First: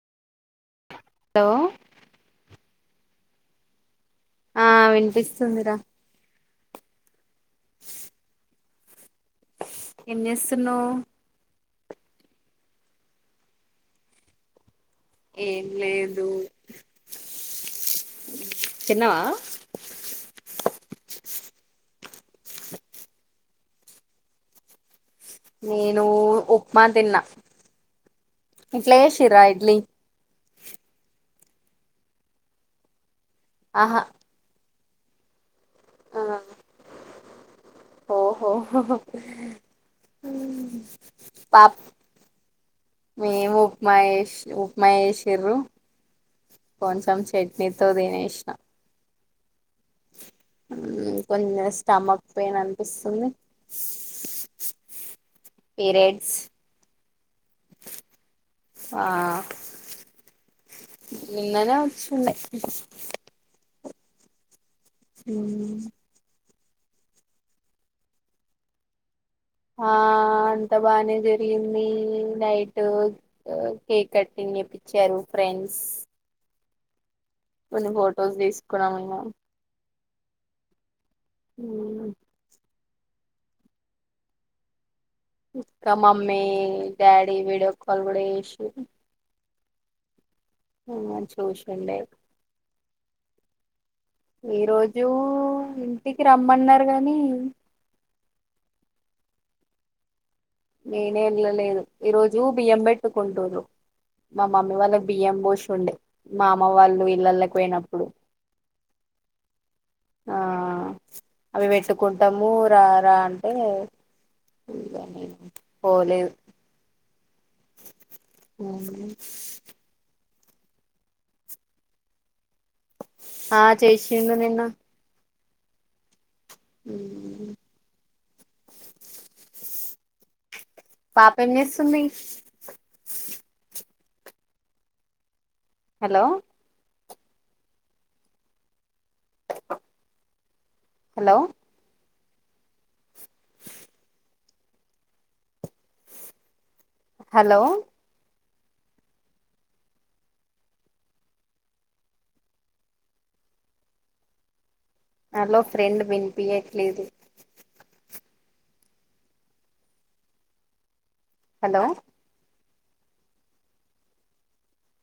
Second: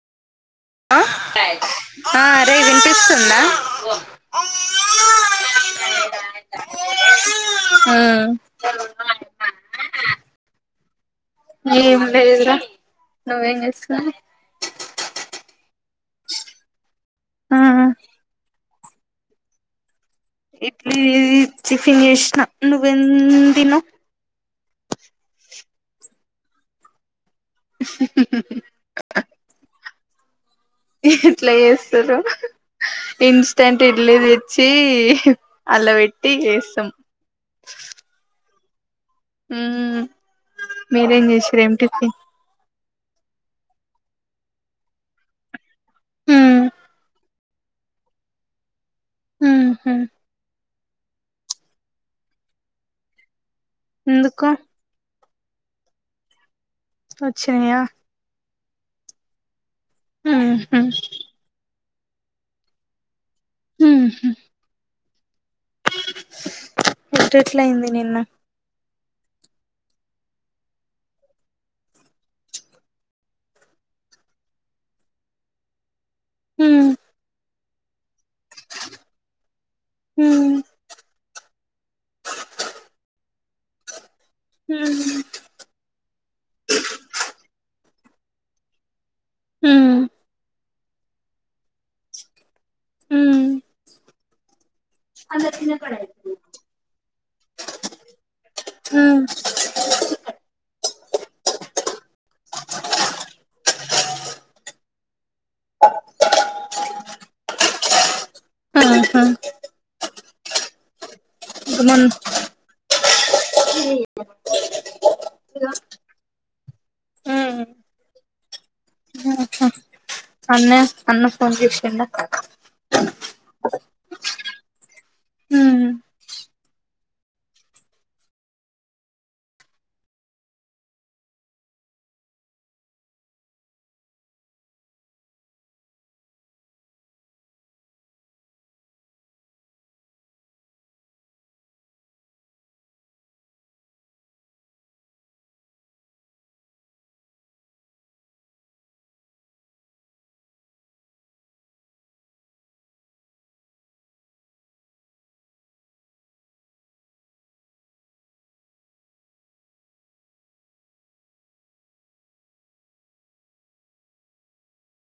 ఆ హలో ఆ రే విన్పిస్తుందా? ఆ వినిపిస్తుందిరా. ఆ ఏం చేసున్నవ్? ఏం లేదు రా, నువ్వేం చేసున్నవ్? ఏం లేదు ఆ తిన్నవా? ఇడ్లీ టిఫిన్ చేశ్నా, నువ్వేం దిన్నవ్? నేను ఉప్మా తిన్నా. ఇంట్ల చేశిరా ఇడ్లీ? ఎట్లా చేస్తరు ఇన్స్టంట్ ఆహా ఇడ్లీ తెచ్చి అందుల పెట్టి ఎస్సాం ఓహోహో ఓ మీరేం చేశిరు ఏం టిఫి మేం ఉప్మా చెశ్ ఉప్మా చేశిరు. కొంచం చెట్ నీతో దినేశ్నా ఉహు ఉ కొంచం స్టమక్ పెయిన్ అనిపిస్తుంది. ఎందుకు? పిరిడ్స్ వచ్చినియా ఆ ఊహూ నిన్ననే వచ్చండ ఊహూ హ్మ్ ఎట్ల ఎట్లా అయింది నిన్నా ఆ అంత బానే జరిగింది నైటు కేక్ కటింగ్ చేప్పించారు ఫ్రెండ్స్ హ్మ్ కొన్ని ఫొటోస్ తీసుకున్నాము హ్మ్ హ్మ్ హ్మ్ ఇక్క మమ్మీ డాడీ వీడియో కాల్ కూడా చేసిండ్రు హ్మ్ మిమ్మల్ని చూసిండే హ్మ్ ఈ రోజు ఇంటికి రమ్మన్నారు గాని హ్మ్ నేనే వెళ్ళలేదు ఈరోజు బియ్యం పెట్టుకుంటున్రూ మా మమ్మీ వాళ్ళ బియ్యం పోషి ఉండే మా అమ్మ వాళ్ళు ఇళ్లళకి పోయినప్పుడు ఆహా ఆ అవి ఇంక పెట్టుకుంటాము రా రా అంటే పోలే మొన్న అవును అన్న అన్న ఫోన్ చేసిండ ఆ చేసిండు నిన్న హ్మ్ హ్మ్ పాప ఏం చేస్తుంది hello hello hello hello friend వినిపియట్లేదు హలో